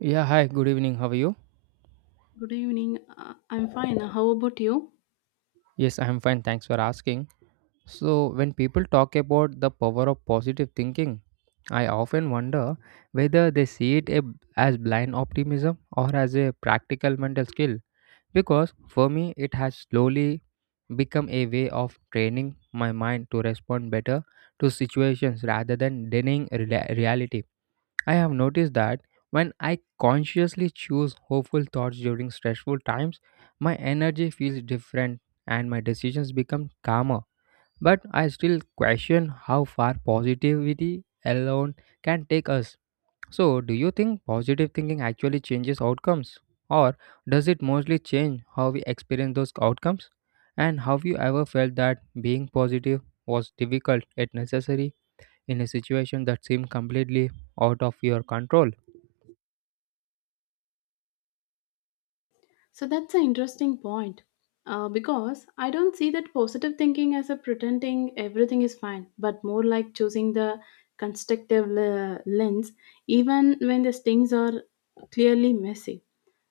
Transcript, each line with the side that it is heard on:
right: Yeah, hi, good evening. How are you?
left: Good evening. I'm fine. How about you?
right: Yes, I am fine. Thanks for asking. So, when people talk about the power of positive thinking, I often wonder whether they see it as blind optimism or as a practical mental skill. Because for me, it has slowly become a way of training my mind to respond better to situations rather than denying reality. I have noticed that when I consciously choose hopeful thoughts during stressful times, my energy feels different and my decisions become calmer. But I still question how far positivity alone can take us. So, do you think positive thinking actually changes outcomes? Or does it mostly change how we experience those outcomes? And have you ever felt that being positive was difficult yet necessary in a situation that seemed completely out of your control?
left: So that's an interesting point. Because I don't see that positive thinking as a pretending everything is fine, but more like choosing the lens, even when the things are clearly messy.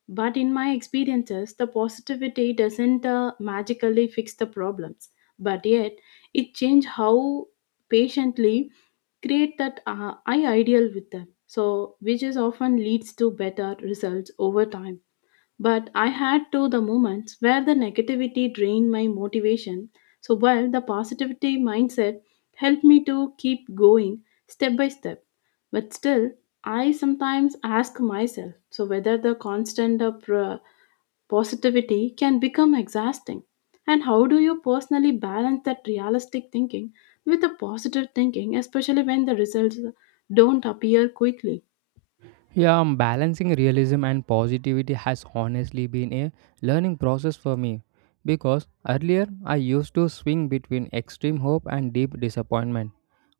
left: But in my experiences, the positivity doesn't magically fix the problems, but yet it changes how patiently create that I ideal with them. So, which is often leads to better results over time. But I had to the moments where the negativity drained my motivation. So while the positivity mindset helped me to keep going step by step. But still, I sometimes ask myself so whether the constant of positivity can become exhausting. And how do you personally balance that realistic thinking with the positive thinking, especially when the results don't appear quickly?
right: Yeah, balancing realism and positivity has honestly been a learning process for me because earlier I used to swing between extreme hope and deep disappointment.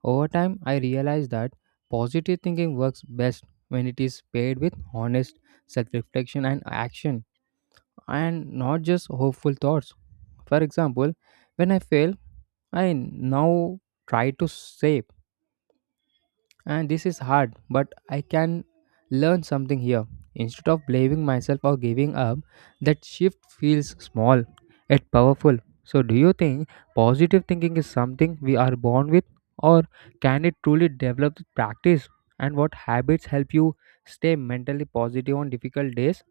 right: Over time, I realized that positive thinking works best when it is paired with honest self reflection and action, and not just hopeful thoughts. For example, when I fail, I now try to save, and this is hard, but I can learn something here. Instead of blaming myself or giving up, that shift feels small yet powerful. So, do you think positive thinking is something we are born with, or can it truly develop with practice? And what habits help you stay mentally positive on difficult days?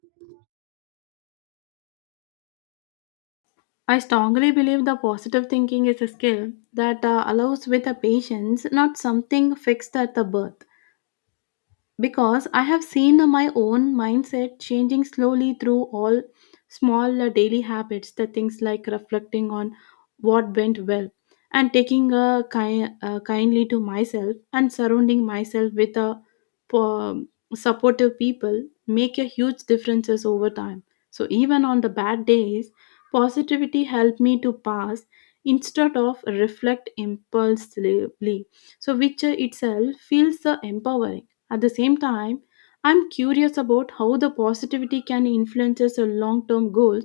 left: I strongly believe the positive thinking is a skill that allows with the patience, not something fixed at the birth because I have seen my own mindset changing slowly through all small daily habits, the things like reflecting on what went well and taking kindly to myself and surrounding myself with a po- um, supportive people make a huge differences over time. So even on the bad days, positivity helped me to pass instead of reflect impulsively, so which itself feels empowering. At the same time, I'm curious about how the positivity can influences your long-term goals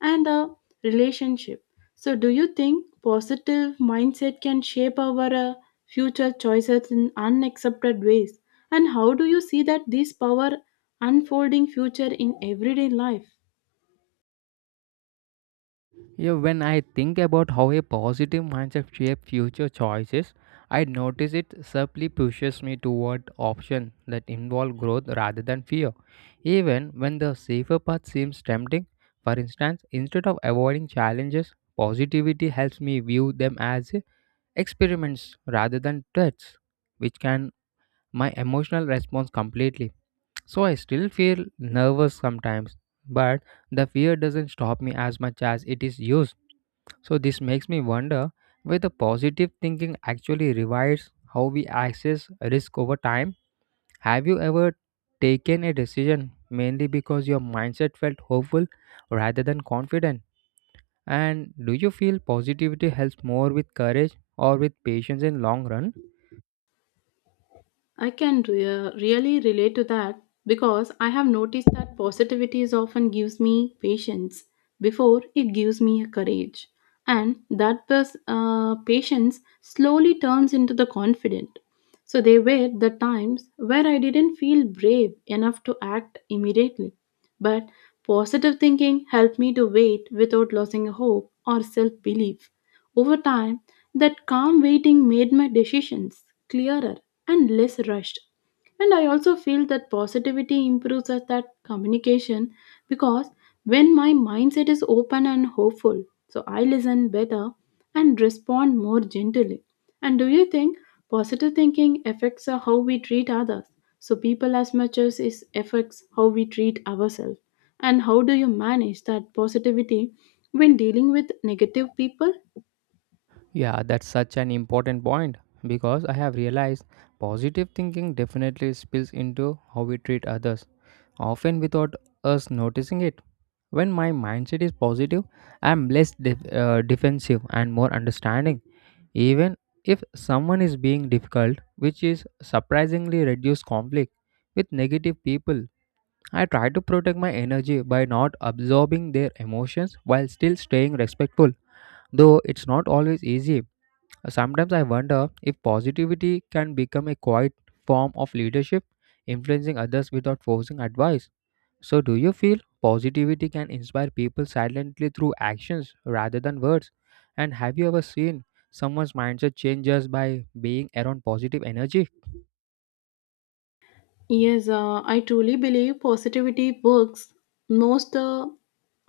left: and a relationship. So, do you think positive mindset can shape our future choices in unaccepted ways? And how do you see that this power unfolding future in everyday life?
right: Yeah, when I think about how a positive mindset shapes future choices, I notice it subtly pushes me toward options that involve growth rather than fear. Even when the safer path seems tempting, for instance, instead of avoiding challenges, positivity helps me view them as experiments rather than threats, which can my emotional response completely. So I still feel nervous sometimes, but the fear doesn't stop me as much as it is used, so this makes me wonder whether positive thinking actually revives how we access risk over time. Have you ever taken a decision mainly because your mindset felt hopeful rather than confident? And do you feel positivity helps more with courage or with patience in long run?
left: Really relate to that because I have noticed that positivity is often gives me patience before it gives me a courage, and that patience slowly turns into the confident. So there were the times where I didn't feel brave enough to act immediately, but positive thinking helped me to wait without losing hope or self belief. Over time, that calm waiting made my decisions clearer and less rushed. And I also feel that positivity improves at that communication because when my mindset is open and hopeful, so I listen better and respond more gently. And do you think positive thinking affects how we treat others? So people as much as it affects how we treat ourselves. And how do you manage that positivity when dealing with negative people?
right: Yeah, that's such an important point because I have realized positive thinking definitely spills into how we treat others, often without us noticing it. When my mindset is positive, I am less defensive and more understanding. Even if someone is being difficult, which is surprisingly reduced conflict with negative people, I try to protect my energy by not absorbing their emotions while still staying respectful. Though it's not always easy, sometimes I wonder if positivity can become a quiet form of leadership, influencing others without forcing advice. So, do you feel positivity can inspire people silently through actions rather than words? And have you ever seen someone's mindset change just by being around positive energy?
left: Yes, I truly believe positivity works most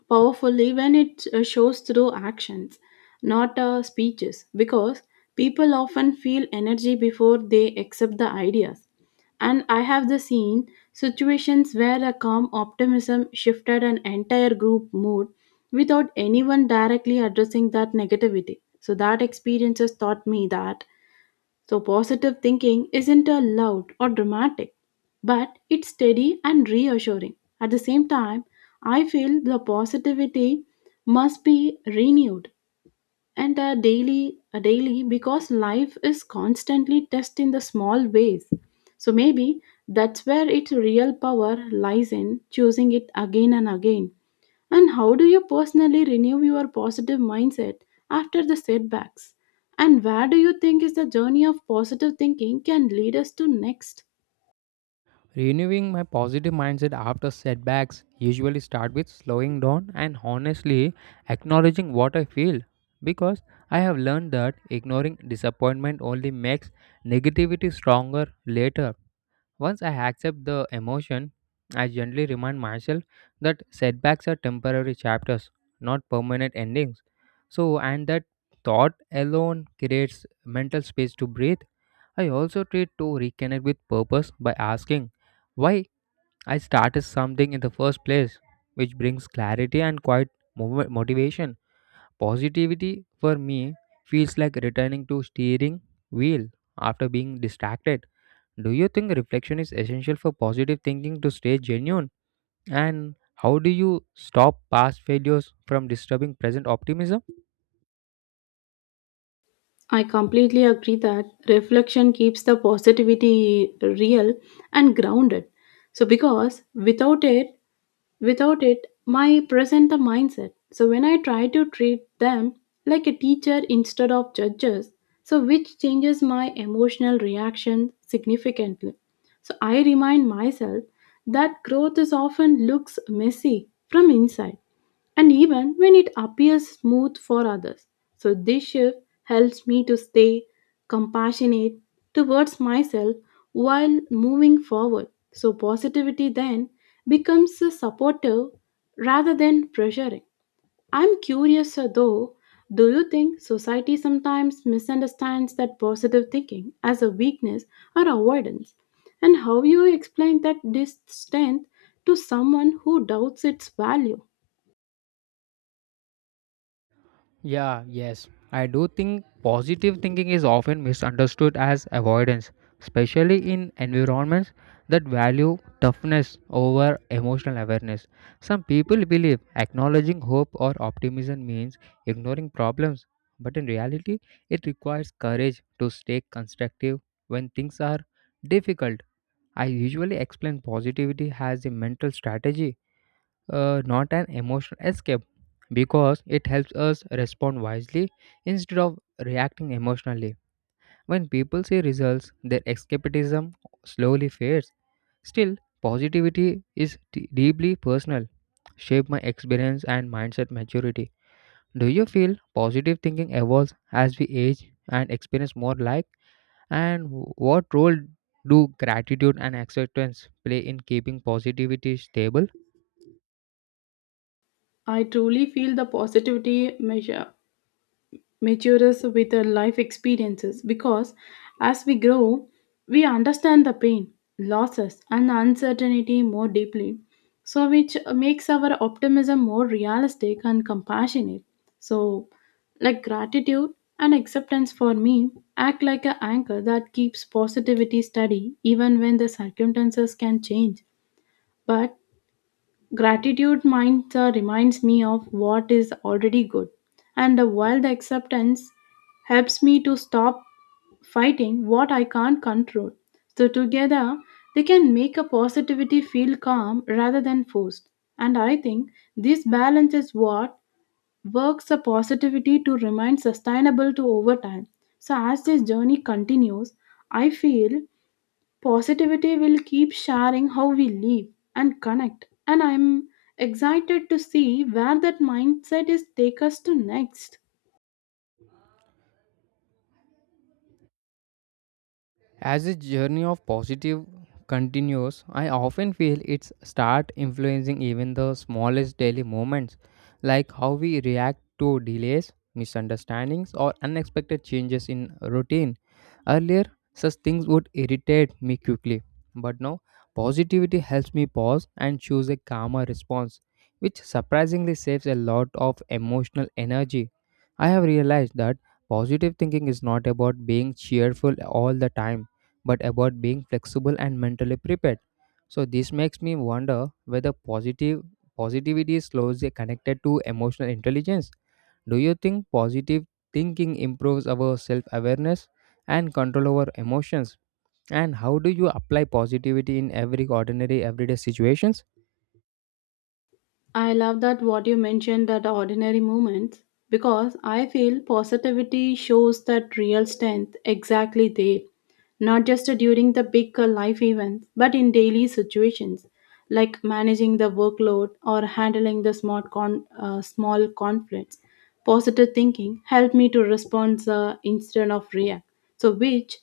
left: powerfully when it shows through actions, not speeches, because people often feel energy before they accept the ideas. And I have the seen situations where a calm optimism shifted an entire group mood without anyone directly addressing that negativity. So that experiences taught me that so, positive thinking isn't a loud or dramatic, but it's steady and reassuring. At the same time, I feel the positivity must be renewed and daily because life is constantly tested in the small ways. So maybe that's where its real power lies in choosing it again and again. And how do you personally renew your positive mindset after the setbacks? And where do you think is the journey of positive thinking can lead us to next?
right: Renewing my positive mindset after setbacks usually start with slowing down and honestly acknowledging what I feel because I have learned that ignoring disappointment only makes negativity stronger later. Once I accept the emotion, I gently remind myself that setbacks are temporary chapters, not permanent endings. So, and that thought alone creates mental space to breathe. I also try to reconnect with purpose by asking why I started something in the first place, which brings clarity and quiet motivation. Positivity for me feels like returning to steering wheel after being distracted. Do you think reflection is essential for positive thinking to stay genuine? And how do you stop past failures from disturbing present optimism?
left: I completely agree that reflection keeps the positivity real and grounded. So, because without it, Without it, my present the mindset. So when I try to treat them like a teacher instead of judges, so which changes my emotional reaction significantly. So I remind myself that growth is often looks messy from inside and even when it appears smooth for others. So, this shift helps me to stay compassionate towards myself while moving forward. So, positivity then becomes a supportive rather than pressuring. I'm curious though, do you think society sometimes misunderstands that positive thinking as a weakness or avoidance? And how you explain that this strength to someone who doubts its value?
right: Yeah, yes. I do think positive thinking is often misunderstood as avoidance, especially in environments that value toughness over emotional awareness. Some people believe acknowledging hope or optimism means ignoring problems, but in reality, it requires courage to stay constructive when things are difficult. I usually explain positivity as a mental strategy, not an emotional escape because it helps us respond wisely instead of reacting emotionally. When people see results, their escapism slowly fades. Still, positivity is deeply personal, shaped my experience and mindset maturity. Do you feel positive thinking evolves as we age and experience more life? And what role do gratitude and acceptance play in keeping positivity stable?
left: I truly feel the positivity measure matures with our life experiences because as we grow, we understand the pain, losses, and uncertainty more deeply, so which makes our optimism more realistic and compassionate. So, like gratitude and acceptance for me act like an anchor that keeps positivity steady even when the circumstances can change. But Gratitude reminds me of what is already good, and while the acceptance helps me to stop fighting what I can't control. So, together, they can make a positivity feel calm rather than forced. And I think this balance is what works a positivity to remain sustainable to over time. So, as this journey continues, I feel Positivity will keep sharing how we live and connect, and I'm excited to see where that mindset is take us to next.
right: As this journey of positive continues, I often feel it's start influencing even the smallest daily moments, like how we react to delays, misunderstandings, or unexpected changes in routine. Earlier, such things would irritate me quickly, but now positivity helps me pause and choose a calmer response, which surprisingly saves a lot of emotional energy. I have realized that positive thinking is not about being cheerful all the time but about being flexible and mentally prepared. So this makes me wonder whether positive positivity is closely connected to emotional intelligence. Do you think positive thinking improves our self-awareness and control over emotions? And how do you apply positivity in every ordinary everyday situations?
left: I love that what you mentioned that ordinary moments because I feel positivity shows that real strength exactly there, not just during the big life events, but in daily situations like managing the workload or handling the small conflicts. Positive thinking helped me to respond instead of react, so which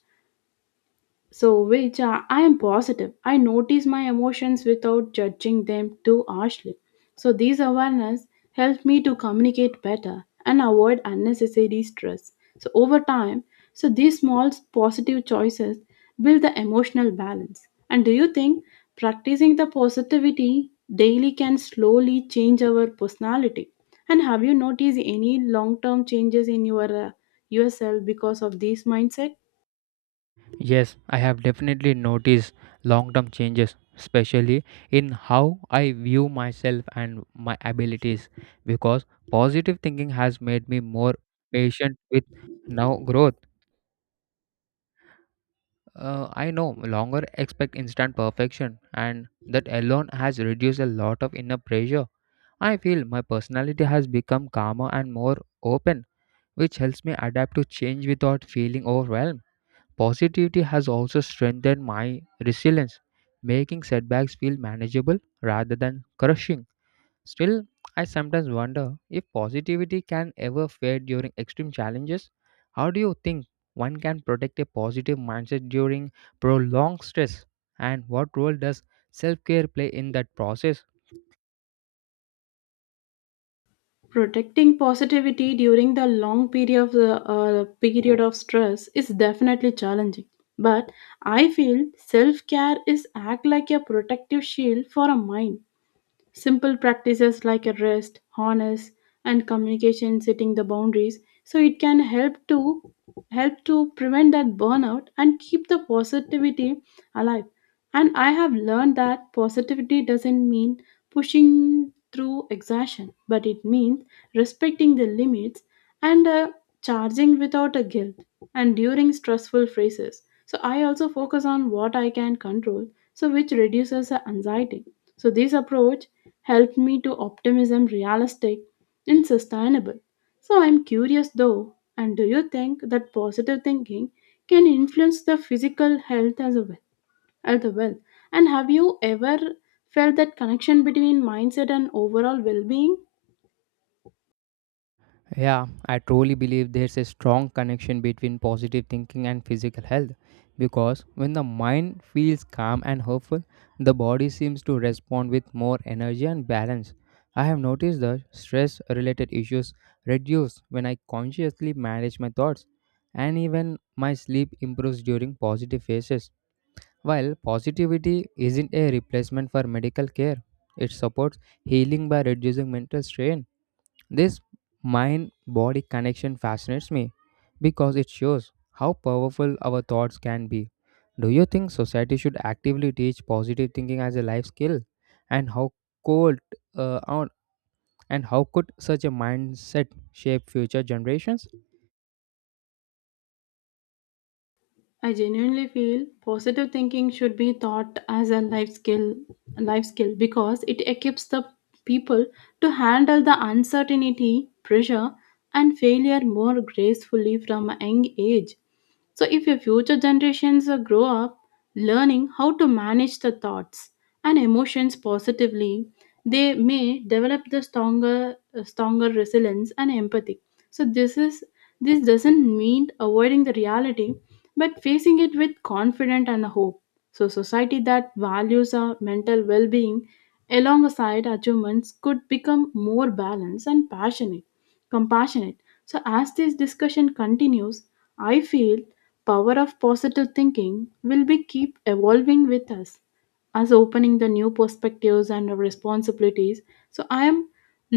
left: so which I am positive. I notice my emotions without judging them too harshly. So, these awareness help me to communicate better and avoid unnecessary stress. So, over time, so these small positive choices build the emotional balance. And do you think practicing the positivity daily can slowly change our personality? And have you noticed any long-term changes in your yourself because of this mindset?
right: Yes, I have definitely noticed long term changes, especially in how I view myself and my abilities, because positive thinking has made me more patient with now growth. I no longer expect instant perfection, and that alone has reduced a lot of inner pressure. I feel my personality has become calmer and more open, which helps me adapt to change without feeling overwhelmed. Positivity has also strengthened my resilience, making setbacks feel manageable rather than crushing. Still, I sometimes wonder if positivity can ever fade during extreme challenges. How do you think one can protect a positive mindset during prolonged stress? And what role does self care play in that process?
left: Protecting positivity during the long period of stress is definitely challenging but I feel self care is act like a protective shield for a mind. Simple practices like a rest, harness, and communication setting the boundaries so it can help to prevent that burnout and keep the positivity alive. And I have learned that positivity doesn't mean pushing through exhaustion, but it means respecting the limits and charging without a guilt and during stressful phases. So I also focus on what I can control, so which reduces the anxiety so this approach helped me to optimism realistic and sustainable. So I'm curious though, and do you think that positive thinking can influence the physical health as well? As well? And have you ever felt that connection between mindset and overall well-being?
right: Yeah, I truly believe there's a strong connection between positive thinking and physical health because when the mind feels calm and hopeful, the body seems to respond with more energy and balance. I have noticed that stress related issues reduce when I consciously manage my thoughts, and even my sleep improves during positive phases. While positivity isn't a replacement for medical care, it supports healing by reducing mental strain. This mind body connection fascinates me because it shows how powerful our thoughts can be. Do you think society should actively teach positive thinking as a life skill? And how could uh, on- and how could such a mindset shape future generations?
left: I genuinely feel positive thinking should be taught as a life skill because it equips the people to handle the uncertainty, pressure and failure more gracefully from a young age. So if your future generations grow up learning how to manage the thoughts and emotions positively, they may develop the stronger stronger resilience and empathy. So this doesn't mean avoiding the reality but facing it with confidence and hope. So, society that values our mental well being alongside achievements could become more balanced and compassionate. So, as this discussion continues, I feel power of positive thinking will be keep evolving with us as opening the new perspectives and responsibilities so I am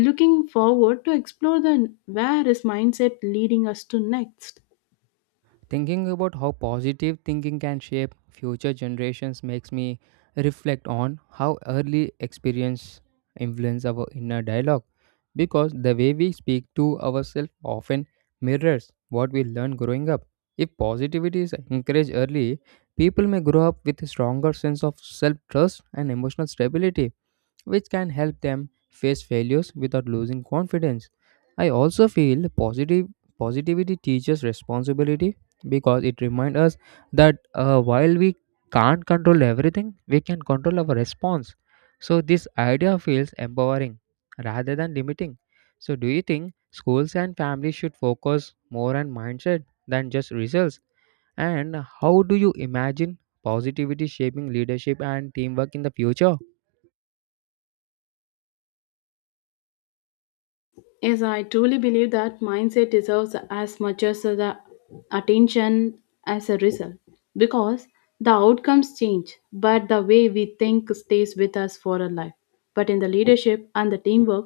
left: looking forward to explore the where is mindset leading us to next.
right: Thinking about how positive thinking can shape future generations makes me reflect on how early experience influence our inner dialogue because the way we speak to ourselves often mirrors what we learn growing up. If positivity is encouraged early, people may grow up with a stronger sense of self-trust and emotional stability which can help them face failures without losing confidence. I also feel positive positivity teaches responsibility because it reminds us that while we can't control everything, we can control our response. So this idea feels empowering rather than limiting. So do you think schools and families should focus more on mindset than just results? And how do you imagine positivity shaping leadership and teamwork in the future?
left: Yes, I truly believe that mindset deserves as much as the attention as a result because the outcomes change, but the way we think stays with us for a life. But in the leadership and the teamwork,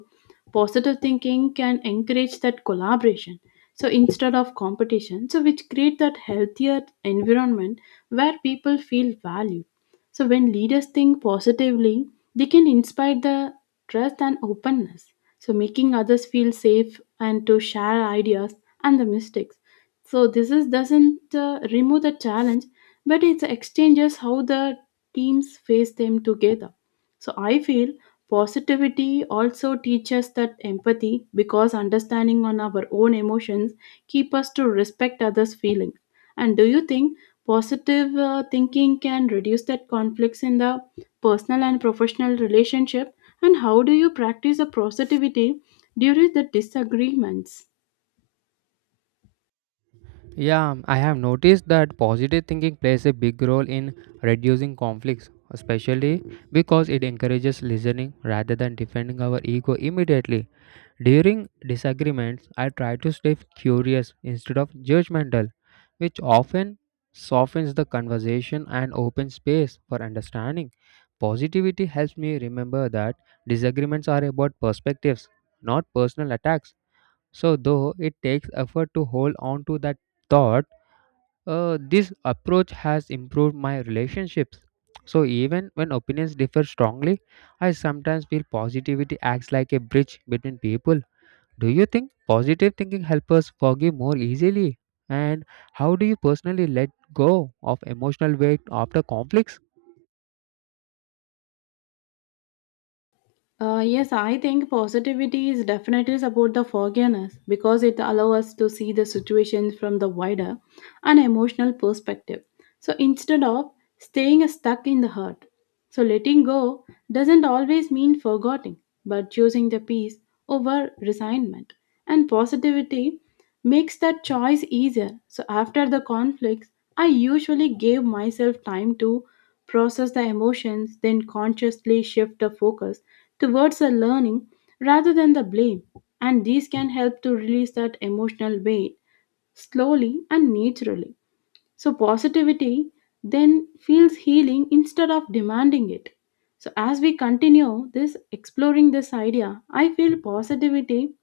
left: positive thinking can encourage that collaboration. So instead of competition, so which create that healthier environment where people feel valued. So when leaders think positively, they can inspire the trust and openness so making others feel safe and to share ideas and the mistakes so this is doesn't remove the challenge but it exchanges how the teams face them together so I feel Positivity also teaches that empathy because understanding on our own emotions keep us to respect others' feelings. And do you think positive thinking can reduce that conflicts in the personal and professional relationship? And how do you practice a positivity during the disagreements?
right: Yeah, I have noticed that positive thinking plays a big role in reducing conflicts, especially because it encourages listening rather than defending our ego immediately. During disagreements, I try to stay curious instead of judgmental, which often softens the conversation and opens space for understanding. Positivity helps me remember that disagreements are about perspectives, not personal attacks. So, though it takes effort to hold on to that thought, this approach has improved my relationships. So, even when opinions differ strongly, I sometimes feel positivity acts like a bridge between people. Do you think positive thinking helps us forgive more easily? And how do you personally let go of emotional weight after conflicts?
left: Yes, I think positivity is definitely about the forgiveness because it allows us to see the situation from the wider and emotional perspective. So instead of staying stuck in the hurt, so letting go doesn't always mean forgetting, but choosing the peace over resignment. And positivity makes that choice easier. So after the conflicts, I usually gave myself time to process the emotions, then consciously shift the focus towards the learning rather than the blame, and these can help to release that emotional weight slowly and naturally. So, positivity then feels healing instead of demanding it. So, as we continue this exploring this idea, I feel positivity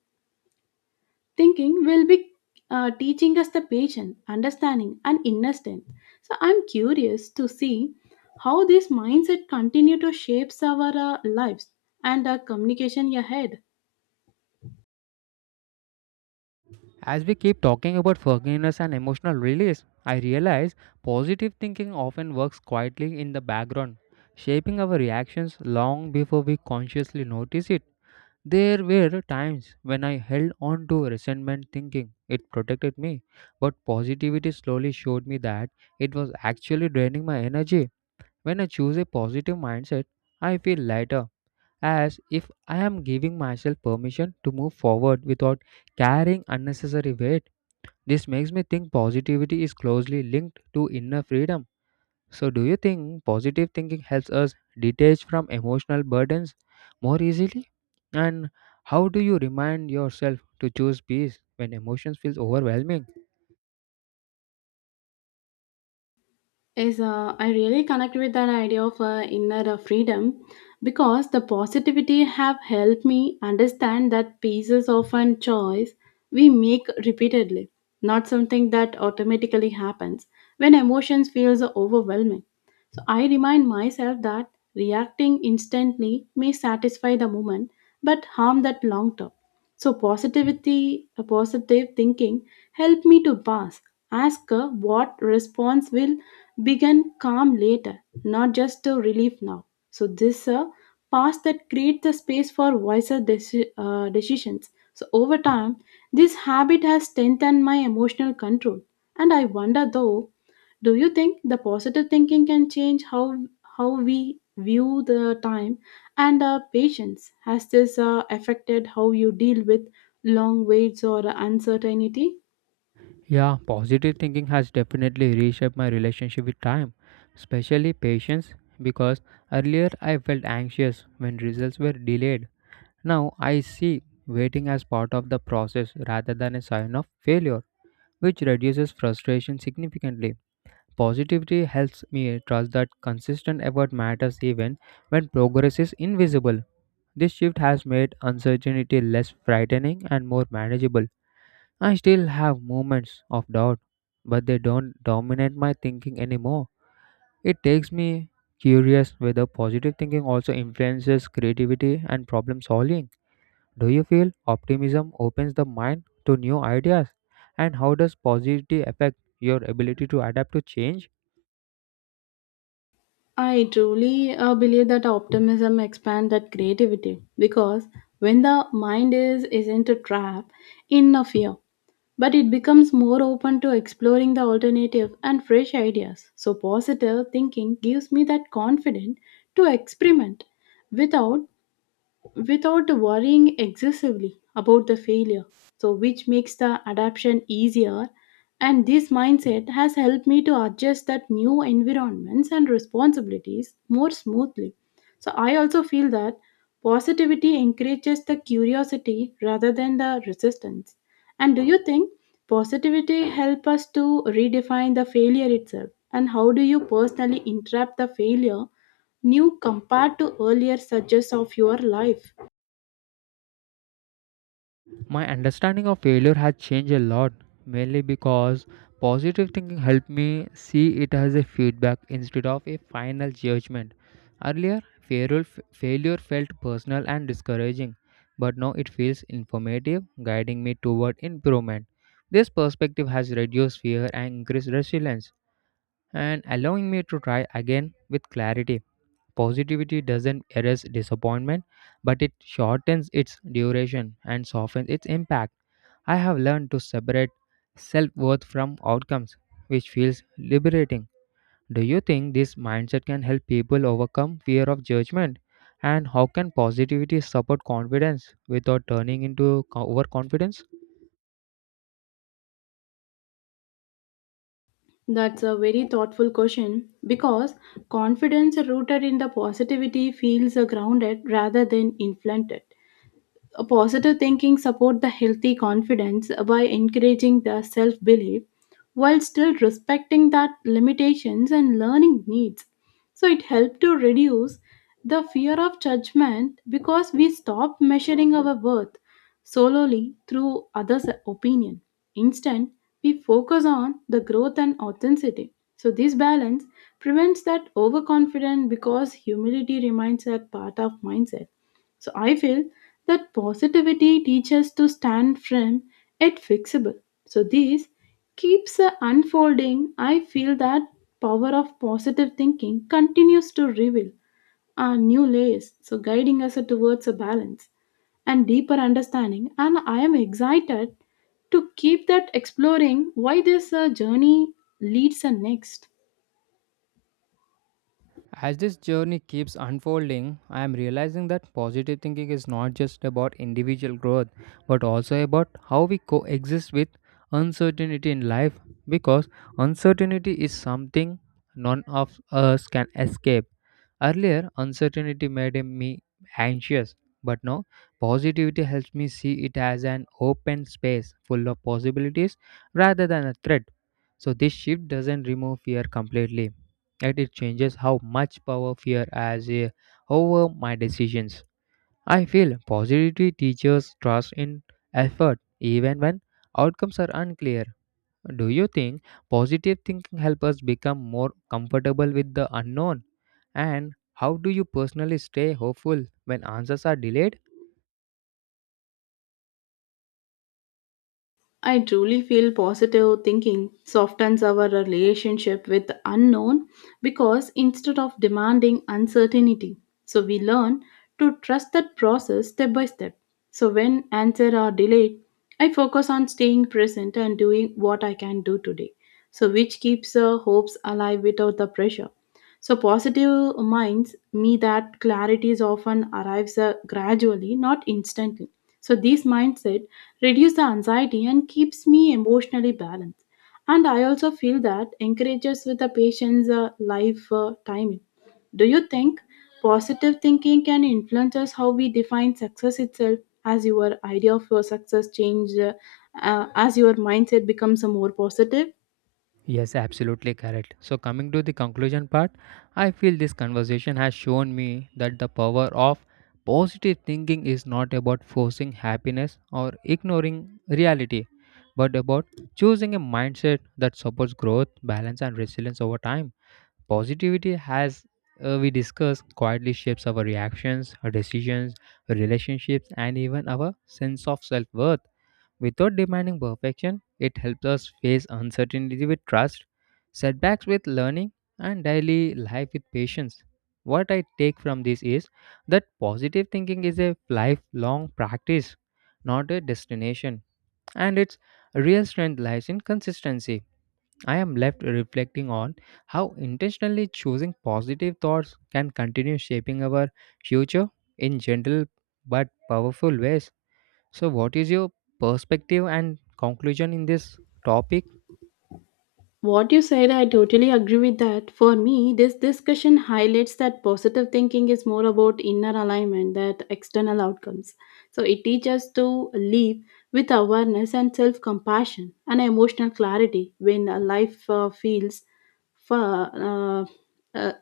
left: thinking will be teaching us the patience, understanding, and inner strength. So, I'm curious to see how this mindset continue to shapes our lives and our communication ahead.
right: As we keep talking about forgiveness and emotional release, I realize positive thinking often works quietly in the background, shaping our reactions long before we consciously notice it. There were times when I held on to resentment thinking it protected me, but positivity slowly showed me that it was actually draining my energy. When I choose a positive mindset, I feel lighter, as if I am giving myself permission to move forward without carrying unnecessary weight. This makes me think positivity is closely linked to inner freedom. So, do you think positive thinking helps us detach from emotional burdens more easily? And how do you remind yourself to choose peace when emotions feels overwhelming?
left: Is I really connect with that idea of inner freedom because the positivity have helped me understand that pieces of an choice we make repeatedly, not something that automatically happens when emotions feels overwhelming. So I remind myself that reacting instantly may satisfy the moment but harm that long term. So positivity, a positive thinking help me to pass. Ask what response will began calm later, not just a relief now. So this past that creates the space for wiser decisions. So over time, this habit has strengthened my emotional control. And I wonder though, do you think the positive thinking can change how we view the time and patience? Has this affected how you deal with long waits or uncertainty?
right: Yeah, positive thinking has definitely reshaped my relationship with time, especially patience because earlier I felt anxious when results were delayed. Now I see waiting as part of the process rather than a sign of failure, which reduces frustration significantly. Positivity helps me trust that consistent effort matters even when progress is invisible. This shift has made uncertainty less frightening and more manageable. I still have moments of doubt, but they don't dominate my thinking anymore. It takes me curious whether positive thinking also influences creativity and problem solving. Do you feel optimism opens the mind to new ideas? And how does positivity affect your ability to adapt to change?
left: I truly believe that optimism expands that creativity because when the mind is isn't a trap in a fear, but it becomes more open to exploring the alternative and fresh ideas. So positive thinking gives me that confidence to experiment without without worrying excessively about the failure, so which makes the adaptation easier, and this mindset has helped me to adjust that new environments and responsibilities more smoothly. So I also feel that positivity encourages the curiosity rather than the resistance. And do you think positivity help us to redefine the failure itself, and how do you personally interpret the failure new compared to earlier stages of your life?
right: My understanding of failure has changed a lot, mainly because positive thinking helped me see it as a feedback instead of a final judgment. Earlier, failure, failure felt personal and discouraging, but now it feels informative, guiding me toward improvement. This perspective has reduced fear and increased resilience, and allowing me to try again with clarity. Positivity doesn't erase disappointment, but it shortens its duration and softens its impact. I have learned to separate self worth from outcomes, which feels liberating. Do you think this mindset can help people overcome fear of judgment? And how can positivity support confidence without turning into overconfidence?
left: That's a very thoughtful question because confidence rooted in the positivity feels grounded rather than inflated. A positive thinking support the healthy confidence by encouraging the self-belief while still respecting that limitations and learning needs. So it helps to reduce the fear of judgment because we stop measuring our worth solely through others' opinion. Instead, we focus on the growth and authenticity. So this balance prevents that overconfidence because humility remains a part of mindset. So I feel that positivity teaches to stand firm yet fixable. So this keeps unfolding. I feel that power of positive thinking continues to reveal new layers, so guiding us towards a balance and deeper understanding. And I am excited to keep that exploring why this journey leads us next.
right: As this journey keeps unfolding, I am realizing that positive thinking is not just about individual growth, but also about how we coexist with uncertainty in life because uncertainty is something none of us can escape. Earlier, uncertainty made me anxious, but now positivity helps me see it as an open space full of possibilities rather than a threat. So, this shift doesn't remove fear completely yet it changes how much power fear has over my decisions. I feel positivity teaches trust in effort even when outcomes are unclear. Do you think positive thinking helps us become more comfortable with the unknown? And how do you personally stay hopeful when answers are delayed?
left: I truly feel positive thinking softens our relationship with unknown because instead of demanding uncertainty, so we learn to trust that process step by step. So when answers are delayed, I focus on staying present and doing what I can do today. So which keeps hopes alive without the pressure. So positive minds me that clarities often arrives gradually, not instantly. So this mindset reduce the anxiety and keeps me emotionally balanced, and I also feel that encourages with the patient's life timing. Do you think positive thinking can influence us how we define success itself as your idea of your success changed as your mindset becomes a more positive?
right: Yes, absolutely correct. So, coming to the conclusion part, I feel this conversation has shown me that the power of positive thinking is not about forcing happiness or ignoring reality, but about choosing a mindset that supports growth, balance, and resilience over time. Positivity has we discussed quietly shapes our reactions, our decisions, our relationships, and even our sense of self worth. Without demanding perfection, it helps us face uncertainty with trust, setbacks with learning, and daily life with patience. What I take from this is that positive thinking is a lifelong practice, not a destination, and its real strength lies in consistency. I am left reflecting on how intentionally choosing positive thoughts can continue shaping our future in gentle but powerful ways. So, what is your perspective and conclusion in this topic?
left: What you said, I totally agree with that. For me, this discussion highlights that positive thinking is more about inner alignment than external outcomes. So it teaches us to live with awareness and self compassion and emotional clarity when a life feels for, uh,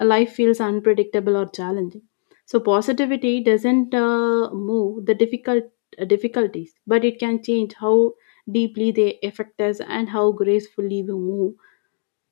left: life feels unpredictable or challenging. So positivity doesn't move the difficulties, but it can change how deeply they affect us and how gracefully we move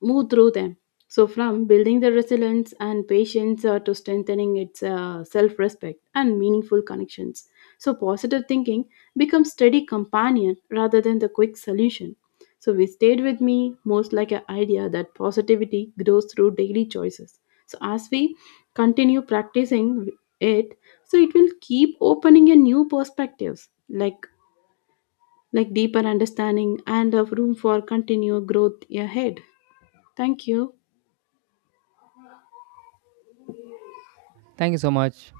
left: move through them. So from building the resilience and patience to strengthening its self-respect and meaningful connections, so positive thinking becomes steady companion rather than the quick solution. So we stayed with me most like an idea that positivity grows through daily choices. So as we continue practicing it, so it will keep opening a new perspectives, like deeper understanding and of room for continued growth ahead. Thank you.
right: Thank you so much.